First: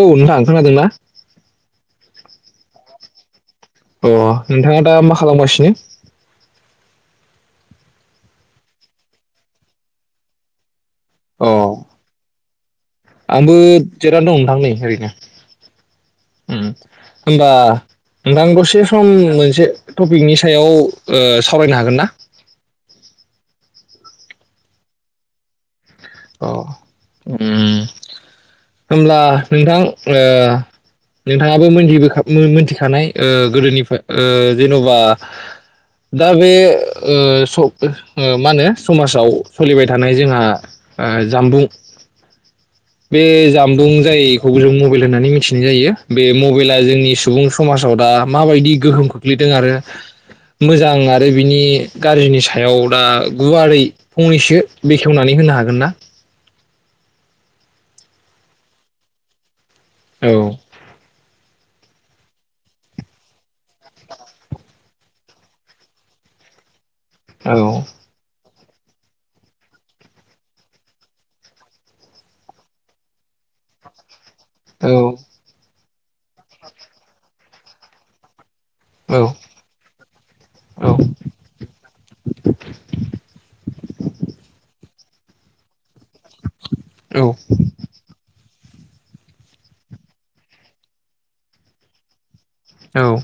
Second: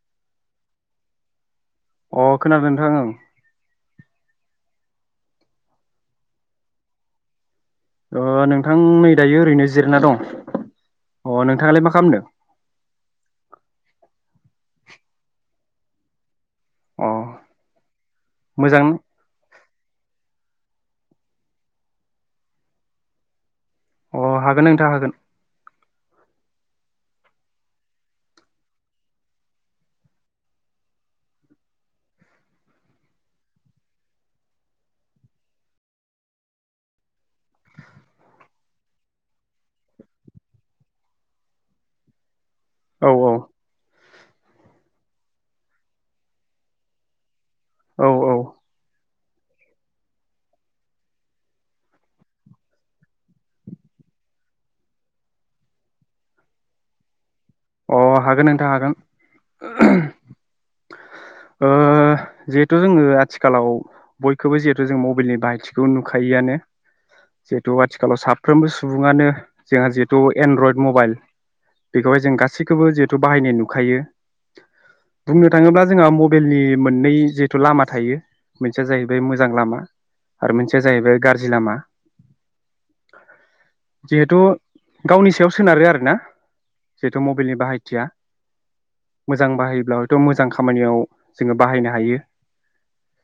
औ नोंथां खोनादोंना? अ खोनादों नोंथां ओं। अ नोंथाङा दा मा खालामगासिनो? ओ नोंथां नै दायो ओरैनो जिरायना दं। अ नोंथाङालाय मा खालामदों? आंबो जिरायना दं नोंथां नै ओरैनो। अ होमबा नोंथां मोजां दसे सम मोनसे टपिकनि सा याव ओ सावरायनो हागोन ना? अ हागोन नोंथां हागोन। अ ओम होमब्ला नोंथां ओ नोंथाङाबो मोनथिबोखा मिथिखानाय ओ गोदोनिफ्राय ओ जेनबा दा बे ओ मा होनो समाजाव सोलिबाय थानाय जोंहा जामबुं औ बे जामबुं जायखौ जों मबाइल होननानै मिथिनाय जायो बे मबाइला जोंनि सुबुं समाजाव दा औ औ माबायदि गोहोम खो ग्लैदों आरो मोजां आरो बिनि गाज्रिनि सायाव दा गुवारै फंनैसो बेखेवनानै होनो हागोन गोन ना? अ हागोन नोंथां हागोन। औ ओ जिहेथु जोंङो आथिखालाव बयखौबो जिहेथु जों मबाइलनि बाहायथिखौ नुखायोआनो जेथु औ आथिखालयाव साफ फ्रोमबो सुंबुङानो जोंहा जिहेथु एनड्रइड मबाइल बेखौहाय जों गासै सैखौबो जिहेथु बाहायनाय नुखायो औ बुंनो थाङोब्ला जोंहा म बेल नि मोननै जे थ लामा थायो मोनसेया जाहैबाय औ मोजां लामा आरो मोनसेया जाहैबाय गाज्रि लाम। जिहेथु गावनि सायाव सोनारो आरो ना थ औ मबाइलनि बाहायथिया मोजां बाहायोब्लाथ मोजां खामानियाव जोंङो बाहायनो हायो। औ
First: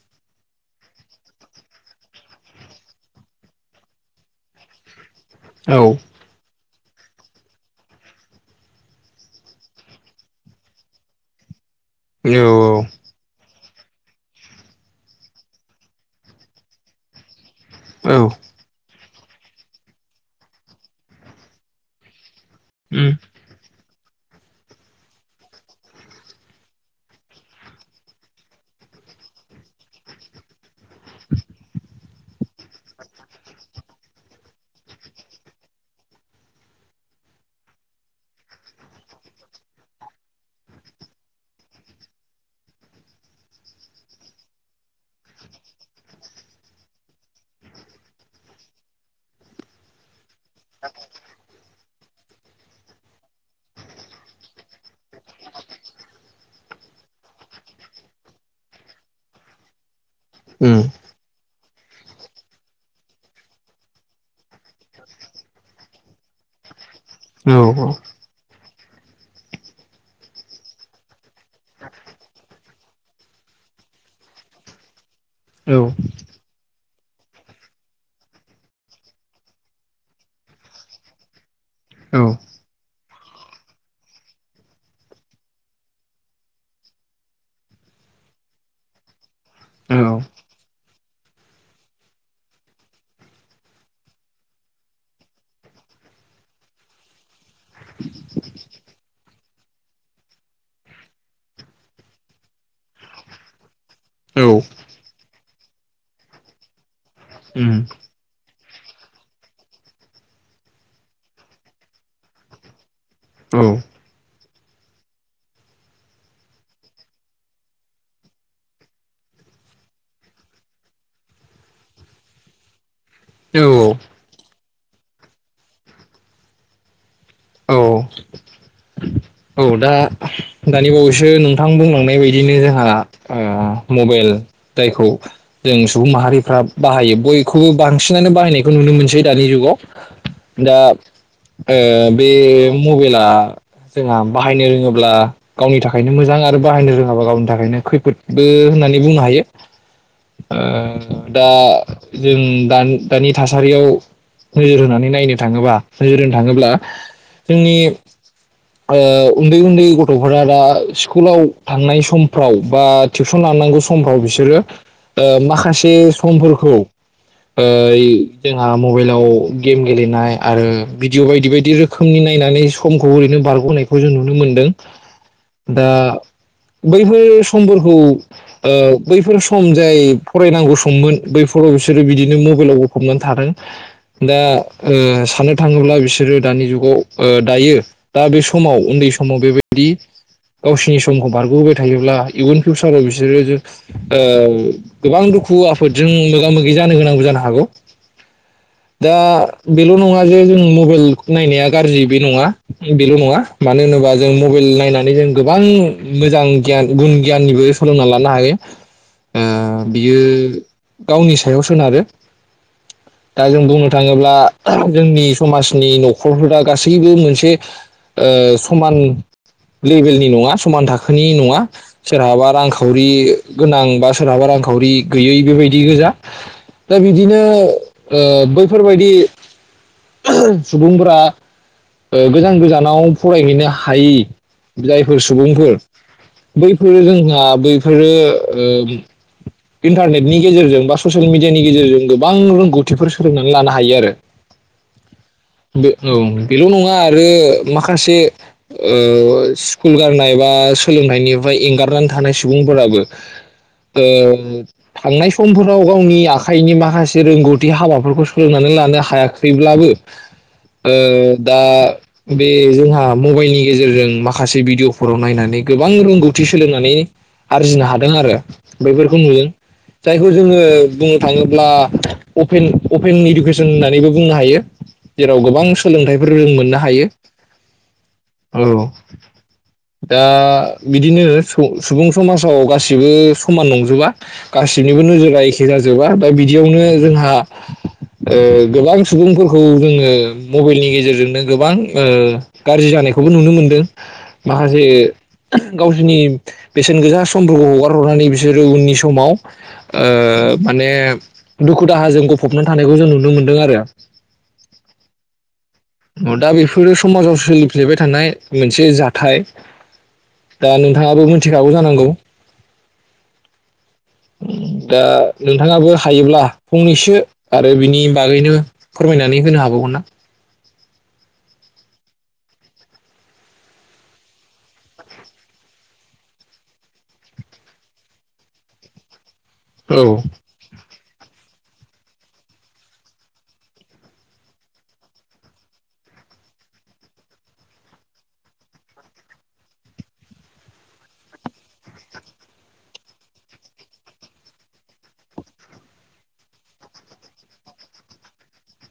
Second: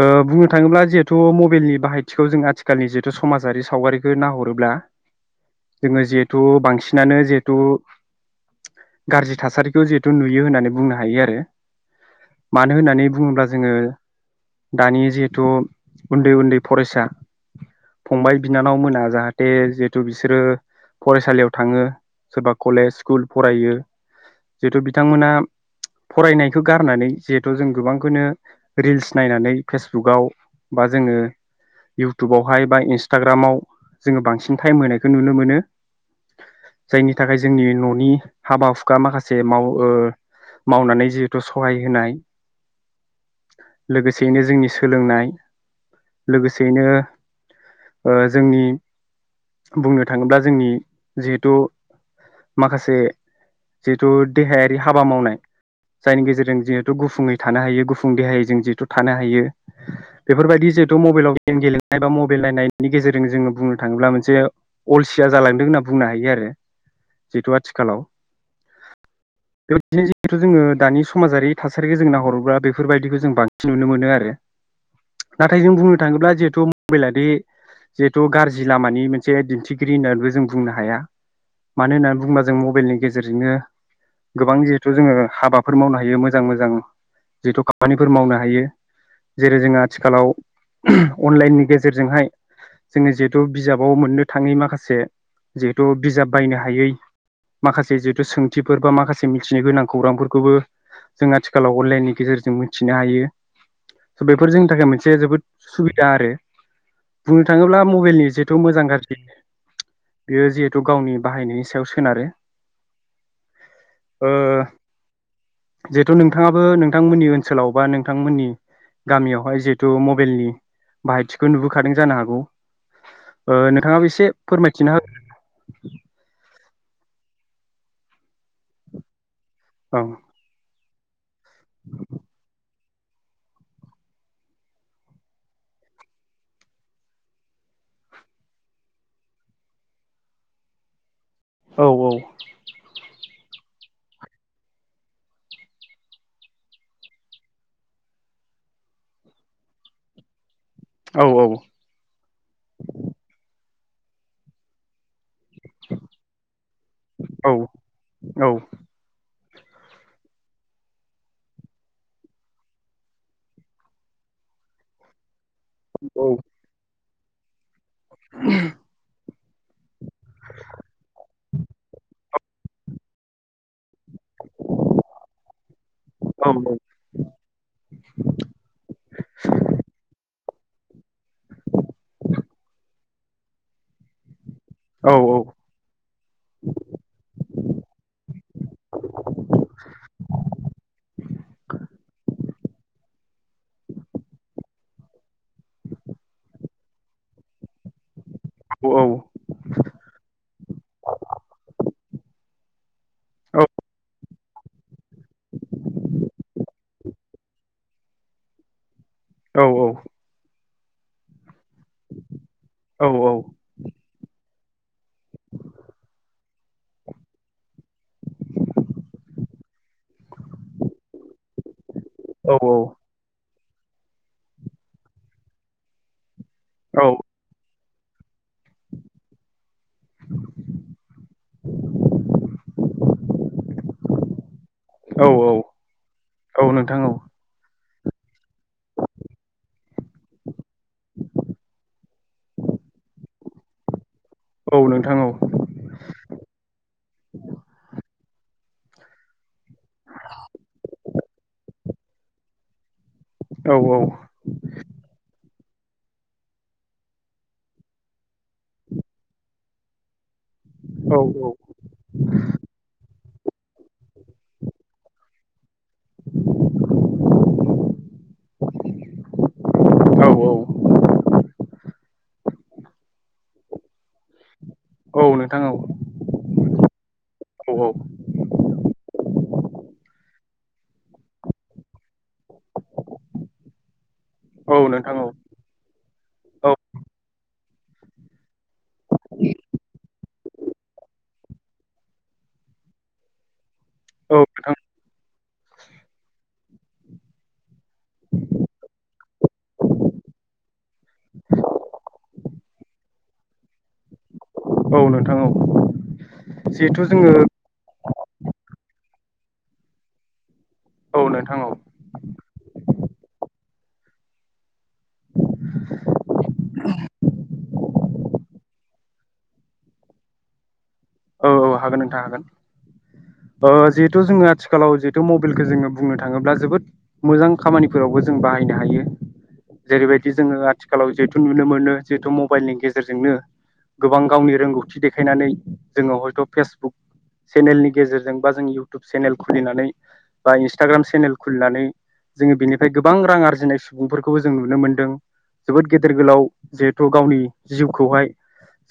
ओ बुंनो थाङोब्ला जिहेथु मबाइलनि बाहायथिखौ जों आथिखालनि जिहेथु समाजारि सावगारिखो नाहरोब्ला जोंङो जिहेथु बांसि नानो जिहे थु गाज्रि थासारिखौ जिहेथु नुयो होननानै बुंनो हायो आरो। मानो होननानै बुङोब्ला ज जोंङो दानि जिहेथु उन्दै उन्दै फरायसा औ फंबाय, बिनानाव मोना जाहाथे जिहेथु बिसोरो फरायसालियाव थांङो सोरबा कलेज औ स्कुल फरायो जिहेथु बिथांमोना फरायनायखौ गारनानै जिहेथु जों गोबांखौनो रिल्स नायनानै फेसबुकाव बा जोंङो इउटुबावहाय बा इन्स्टाग्रामाव जोंङो बांसिन टाइम होनायखौ नुनो मोनो। जायनि थाखाय जोंनि न'नि हाबा हुखा माखासे माव ओ मावनानै जिहेथु सहाय होनाय लोगोसेयैनो जोंनि सोलोंनाय लोगोसेयैनो ओ जोंनि बुंनो थाङोब्ला जोंनि जिहेथु माखासे जिहेथु देहायारि हाबा मावनाय जायनि गेजेरजों जिहेथु गुफुंङै थानो हायो गुफुं देहायै जों जिहेथु थानो हायो उम बेफोरबायदि जिहेथु मबाइलाव गेम गेलेनाय बा मबाइल नायनायनि गेजेरजों जोंङो बुंनो थाङोब्ला मोनसे अलसिया जालांदों होनना बुंनो हायो आरो। औ जिथु आथिखालाव [unintelligible] जिहेथु जोंङो दानि समाजारि थासारिखौ जों नाहरोब्ला बेफोरबायदिखौ जों बांसिन नुनो मोनो आरो। नाथाय जों बुंनो थाङोब्ला जिहेथु मबाइलादि जिहेथु गाज्रि लामानि मोनसे दिन्थिगिरि होननानैबो जों बुंनो हाया। मानो औ होननानै बुङोबा जों मबाइलनि गेजेरजोंनो गोबां जिहेथु जोंङो हाबाफोर मावनो हायो मोजां मोजां जिहेथु खामानिफोर मावनो हायो। जेरै जोंङो आथिखालाव अनलाइननि गेजेरजोंहाय जोंङो जिहेथु बिजाबाव मोननो थांङै माखासे जिहे थे बिजाब बायनो हायै माखासे जिहेथु सोंथिफोर बा माखासे मिथिनो गोनां खौरांफोरखौबो जों आथिखालाव अनलाइननि गेजेरजों मिथिनो हायो स औ बेफोर जोंनि थाखाय मोनसे जोबोद सुबिदा आरो बुंनो उम थाङोब्ला मबाइलनि जिहेथु मोजां गाज्रि बेयो जि थु गावनि बाहायनायनि सायाव सोनारो औ ओ जिहेथु नोंथाङाबो नोंथांमोननि ओनसोलाव बा नोंथांमोननि गामियावहाय जिहेथु मबाइलनि बाहायथिखौ नुबोखादों जानो हागौ। औ नोंथांङाबो एसे फोरमायथिना हो औ दा दानि बावै सो नोंथां बुंलांनाय बायदिनो जाहा ओ मबाइल जायखौ जों सुबुं माहारिफ्रा बाहायो बयखौबो बांसिनानो बाहायनायखौ नुनो मोनसै दानि जुगाव दा आ औ बे मबेल आ बाहायनो रोङोब्ला गावनि थाखायनो मोजां आरो बाहायनो रोङाबा गावनि थाखायनो खैफोदबो होननानै बुंनो हायो ओ औ दा जों दानि थासारियाव नोजोर होनानै नायनो थाङोब्ला नोरजों होनो थाङोब्ला औ जोंनि औ उन्दै उन्दै गथ'फोरा दा स्कुलाव थांनाय समफ्राव बा टिउसन लानांगौ समफ्राव बिसोरो ओ मा खासे औ समफोरखौ ओ जोंहा मबाइलाव गेम गेलेनाय आरो भिडिअ बायदि बायदि रोखोमनि नायनानै समखौ ओरैनो बारगनाय खौ जों नुनो मोनदों दा औ बैफोर समफोरखौ बैफोर सम जाय फरायनांगौ सममोन बैफोराव बिसोरो बिदिनो मबाइलाव गफबनानै थादों दा ओ साननो थाङोब्ला बिसोरो दानि जुगाव दायो दा बे सम समाव उन्दै समाव बेबायदि गावसोरनि समखौ बारगहोबाय थायोब्ला इुउन फिउसाराव बिसोरो ओ गोबां दुखु आफोदजों मोगा मोगि जानो गोनांबो जानो हागौ। दा बेल' नङा जे जों मबाइल नायनाया गाज्रि बे नङा। बेल' न मानो होनोबा जों मबाइल नायनानै जों गोबां मोजां गियान गुन गियाननिबो सोलोंना लानो हायो। ओ बियो गावनि सायाव सोनारो दा जों बुंनो थाङोब्ला जोंनि समाजनि न'खरफोरा गासैबो मोनसे ओ समान लेभेलनि नङा समान थाखोनि नङा। सोरहाबा रांखावरि गोनां बा सोरहाबा रांखावरि गैयै बेबायदि गोजा। दा औ बिदिनो ओ बैफोरबायदि सुबुंफोरा गोजान गोजान फरायहैनो हायि जायफोर औ सुबुंफोर औ नोंथां बैफोरो जोंहा बै आरो ओ इन्टारनेटनि गेजेरजों बा ससियेल मिडियानि गेजेरजों गोबां रोंगौथिफोर सोलोंनानै लानो हायो आरो। औ नोंथां औ बे औ बेल नङा आरो माखासे ओ सिस्कुल गारनाय बा सोलोंथाइनिफ्राय एंगारनानै थानाय सुबुंफोराबो औ ओ औ थांनाय समफोराव गावनि आखाइनि माखासे रोंगौथि हाबाफोरखौ सोलोंनानै लानो हायाखैब्लाबो ओ औ दा बे जोंहा मबाइलनि गेजेरजों माखासे भिडिअफोराव नायनानै गोबां रोंगौथि सोलोंनानै आरजिनो हादों आरो खौ नुदों जायखौ जोङो बुंनो थाङोब्ला अपेन अपेन इडुकेसन होननानैबो बुंनो हायो औ जेराव नोंथां गोबां औ सोलोंथाइफोर रों मोननो हायो औ औ दा बिदिनो सुब-सुबुं समाजाव गासिबो समान नंजो रुवा औ नोंथां औ गासिनिबो नोंथां नोजोरा एखे जाजोबा दा बिदियावनो जोंहा ओ गोबां सुबुंफोरखौ जोङो मबाइलनि गेजेरजोंनो गोबां गाज्रि जानायखौबो नुनो मोनदों माखासे गावसोरनि बेसेन गोसा समफोरखौ हगा हरनानै बिसोर नि समाव ओ माने दुखु दाहाजों ग फबनानै थानायखौ जों नुनो मोनदों आरो औ नोंथां औ अ दा बेफोरो जिहेथु जोङो समाजाव सोलिफ्लेबाय थानाय मोनसे जा थाइ दा औ नोंथाङाबो नोंथां औ मिथिखागौ जानांगौ उ दा नोंथाङाबो हायोब्ला फंनैसो आरो बिनि बागैनो फोरमायनानै होनो हाबावगोन ना? औ औ हागोन नोंथां हागोन ओ जिहेथु जोङो आथिखालाव जिहेथु मबाइलखौ जोङो बुंनो थाङोब्ला जोबोद मोजां खामानिफोरावबो जों बाहायनो हायो औ जेरैबायदि जोङो आथिखालाव जिहेतु नुनो मोनो जिहेथु मबाइलनि गेजेरजोंनो गोबां गावनि रोंगौथि देखायनानै जोङो हयथ फेसबुक सेनेलनि गेजेरजों बा जों इउटुब सेनेल खुलिनानै बा इन्सटाग्राम सेनेल खुलिनानै जोङो बेनिफ्राय गोबां रां आरजिनाय सुबुंफोरखौबो जों नुनो मोनदों जोबोद गेदेर गोलाव जिहेथु गावनि जिउखौहाय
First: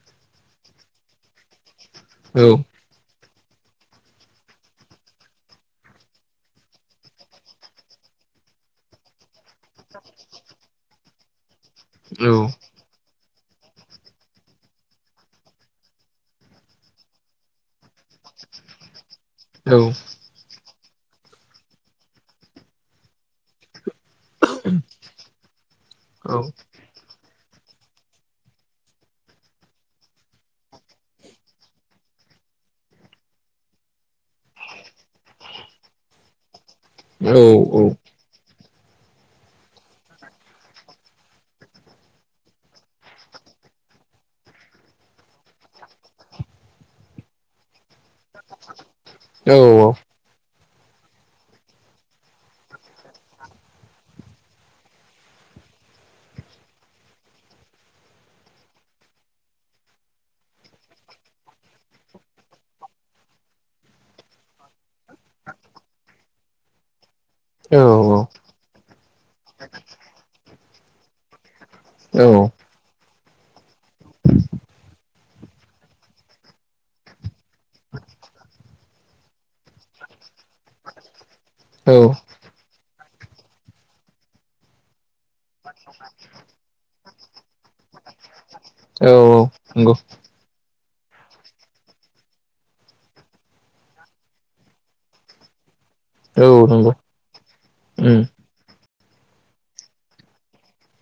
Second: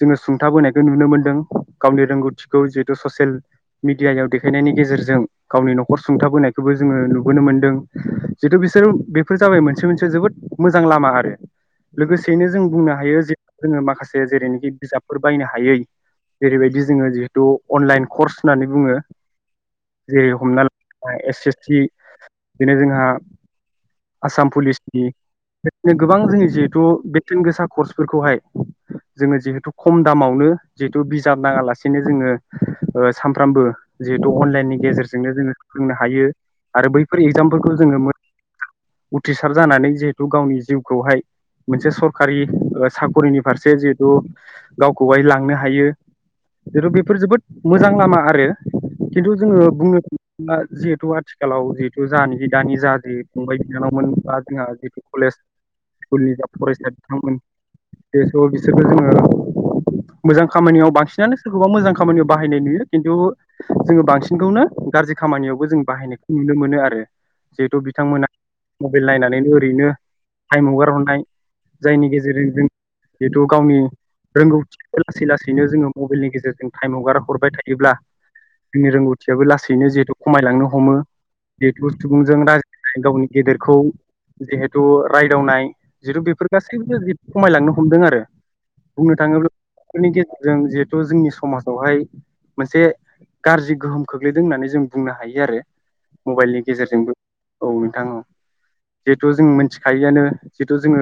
जोङो सुंथाबोनायखौ नुनो मोनदों गावनि औ रोंगौथिखौ जिहेथु ससेयेल मिडियायाव देखायनायनि गेजेरजों गावनि नखर सुंथाबोनायखौबो जोङो नुबोनो मोनदों जितु बिसोर बेफोर जाबाय मोनसे मोनसे जोबोद मोजां लामा आरो औ लोगोसेयैनो जों बुंनो हायो जे जोङो माखासे जेरैनोखि बिजाबफोर बायनो हायै जेरैबायदि जोङो जिहेथु अनलाइन कर्स होननानै बुङो औ जे हमना एस एस सि दिनै जोंहा आसाम पुलिसनि बेदिनो गोबां औ जोंनि जिहेथु बे बेसेन गोसा कर्सफोरखौहाय जोङो जिहेथु खम दामावनो जिहेथु बिजाब नाङा लासेनो जोङो सानफ्रामबो जिहेतु अनलाइननि गेजेरजोंनो जोङो फोरोंनो हायो आरो बैफोर औ एगजामफोरखौ जोङो उथ्रिसार जानानै जिहेथु गावनि जिउखौहाय मोनसे सरखारि साखरिनि फारसे जिहेथु गावखौहाय लांनो हायो जेथु बेफोर जोबोद मोजां लामा आरो खिन्थु जोङो बुंनो थाङोब्ला जिहेथु आथिखालाव जिहेथु जानि दानि जा जि फंबाय बिनानावमोन बा जोंहा जितु कलेज स्कुलनि जा फरायसा बिथांमोन बेस बिसोरबो जोङो मोजां खामानियाव बांसिन बांसिनानो सोरखौबा मोजां खामानियाव बाहायनाय नुयो खिन्थु जोङो बांसिनखौनो गाज्रि खामानियावबो जों बाहायनायखौ नुनो मोनो आरो जिहेथु बिथांमोना मबाइल नायनानैनो ओरैनो थाइम हगार हरनाय जायनि गेजेरजों जों जिथु गावनि रोंगौथिखौ लासै लासैनो जोङो मबाइलनि गेजेरजों टाइम हगार हरबाय थायोब्ला जोंनि रोंगौथियाबो लासैनो जिहेथु खमायलांनो हमो बे [unintelligible] औ [unintelligible] [unintelligible] [unintelligible] गावनि गेदेरखौ जिहेथु राय [unintelligible] नाय जिथु बेफोर गासैबो खमायलांनो हमदों आरो औ बुंनो नंगौ थाङोब्लानि [unintelligible] जों जे जोंनि समाजावहाय मोनसे गाज्रि गोहोम खोख्लैदों होननानै जों बुंनो हायो आरो औ मबाइलनि नंगौ गेजेरजोंबो औ नोंथां औ उम जिहेथु जों मिथिखायिआनो जिहेथु जोङो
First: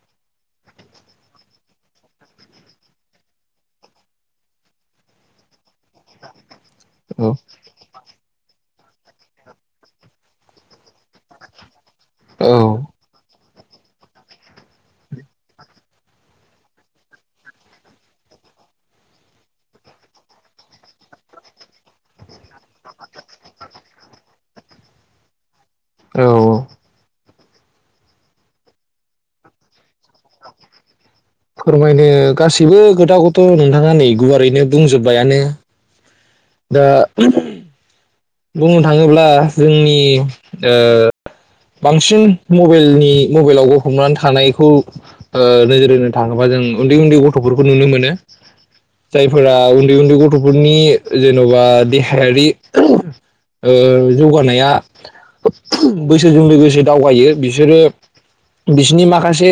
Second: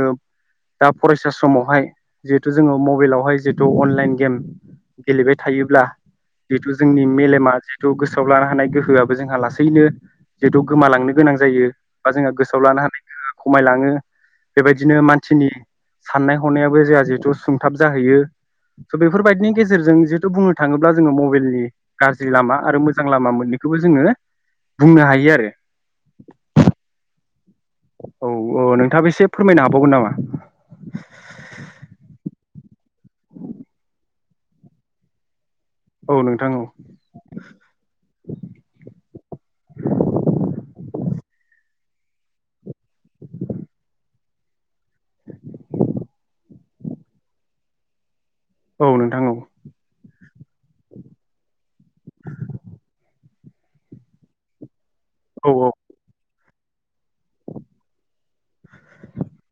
दा फरायसा समावहाय जिहेथु जोङो मबेलावहाय जिहेथु अनलाइन गेम गेलेबाय थायोब्ला जिहेथु जोंनि औ मेलेमा जेथु गोसो सोआव लानो हानाय गोहोआबो जोंहा लासैनो जिहेतु गोमालांनो गोनां जायो बा जोंहा औ गोसोआव लानो हानाय गोहोआ खमायलाङो बेबायदिनो मानसिनि साननाय हनायाबो जोंहा जिहेतु सुंथाब जाहैयो स बेफोरबायदिनि गेजेर जों बुंनो थाङोब्ला जोङो मबाइलनि गाज्रि लामा आरो मोजां लामा मोननैखौबो जोङो बुंनो हायो। औ आरो औ औ नोंथाङा बेसे फोरमायनो हाबावगोन नामा? फोरमायनो [inaudible] खोथाखौथ नोंथांङा नेगौआ ओरैनो बुंजोबबायानो औ नोंथां दा बुंनो थाङोब्ला जोंनि ओ बांसिन मबेलनि मबेलावबो हमन्नान थानायखौ ओ नोजोरहोनो थाङोबा जों उन्दै उन्दै गथ'फोरबो नुनो मोनो। औ औ नोंथां औ जायफोरा उन्दै उन्दै गथ गथफोरनि जेनेबा देहायारि ओ जौगानाया औ बैसोजो लोगो ज दावगायो बिसोरो बिसनि माखासे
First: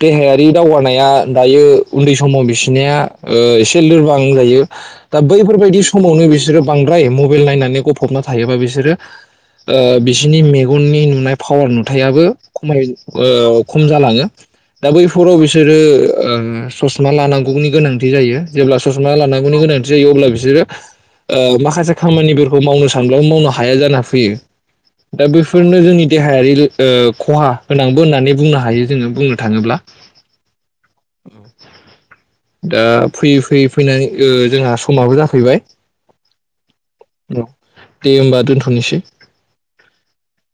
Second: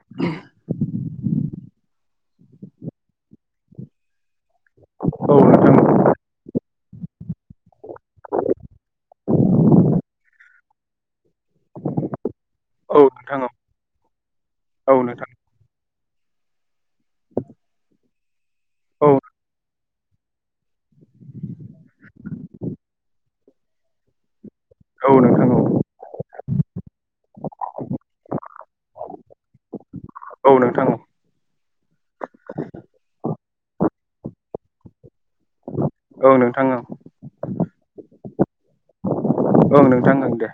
देहायारि दावगानाया दायो उन्दै स समाव बिसिनाया ओ एसे लोरबां जायो। दा औ नोंथां बैफोरबायदि समावनो बिसोरो बांद्राय मबेल नायनानै ग [unintelligible] मा थायोबा बिसोरो ओ बिसोरनि मेगननि नुना पावार नुथायाबो खमाय ओ खम जालाङो दा औ नोंथां औ नोंथां बैफोराव बिसोरो ओम ससमा लानांगौनि गोनांथि जायो। जेब्ला औ ससमा लानांगौनि गोनां जायो अब्ला बिसोरो ओ माखासे खामानिफोरखौ मावनो फानलाव मावनो हाया जाना फैयो औ दा नोंथां औ बेफोरनो जोंनि देहायारि ओ खहा होननांबो होननानै बुंनो हायो जोङो बुंनो थाङोब्ला। औ नोंथां दा फैयै फैयै फैनानै जोंहा समाबो जाफैबाय। औ नोंथां औ औ दे होनोमबा दोन औ नोंथां ओं दे।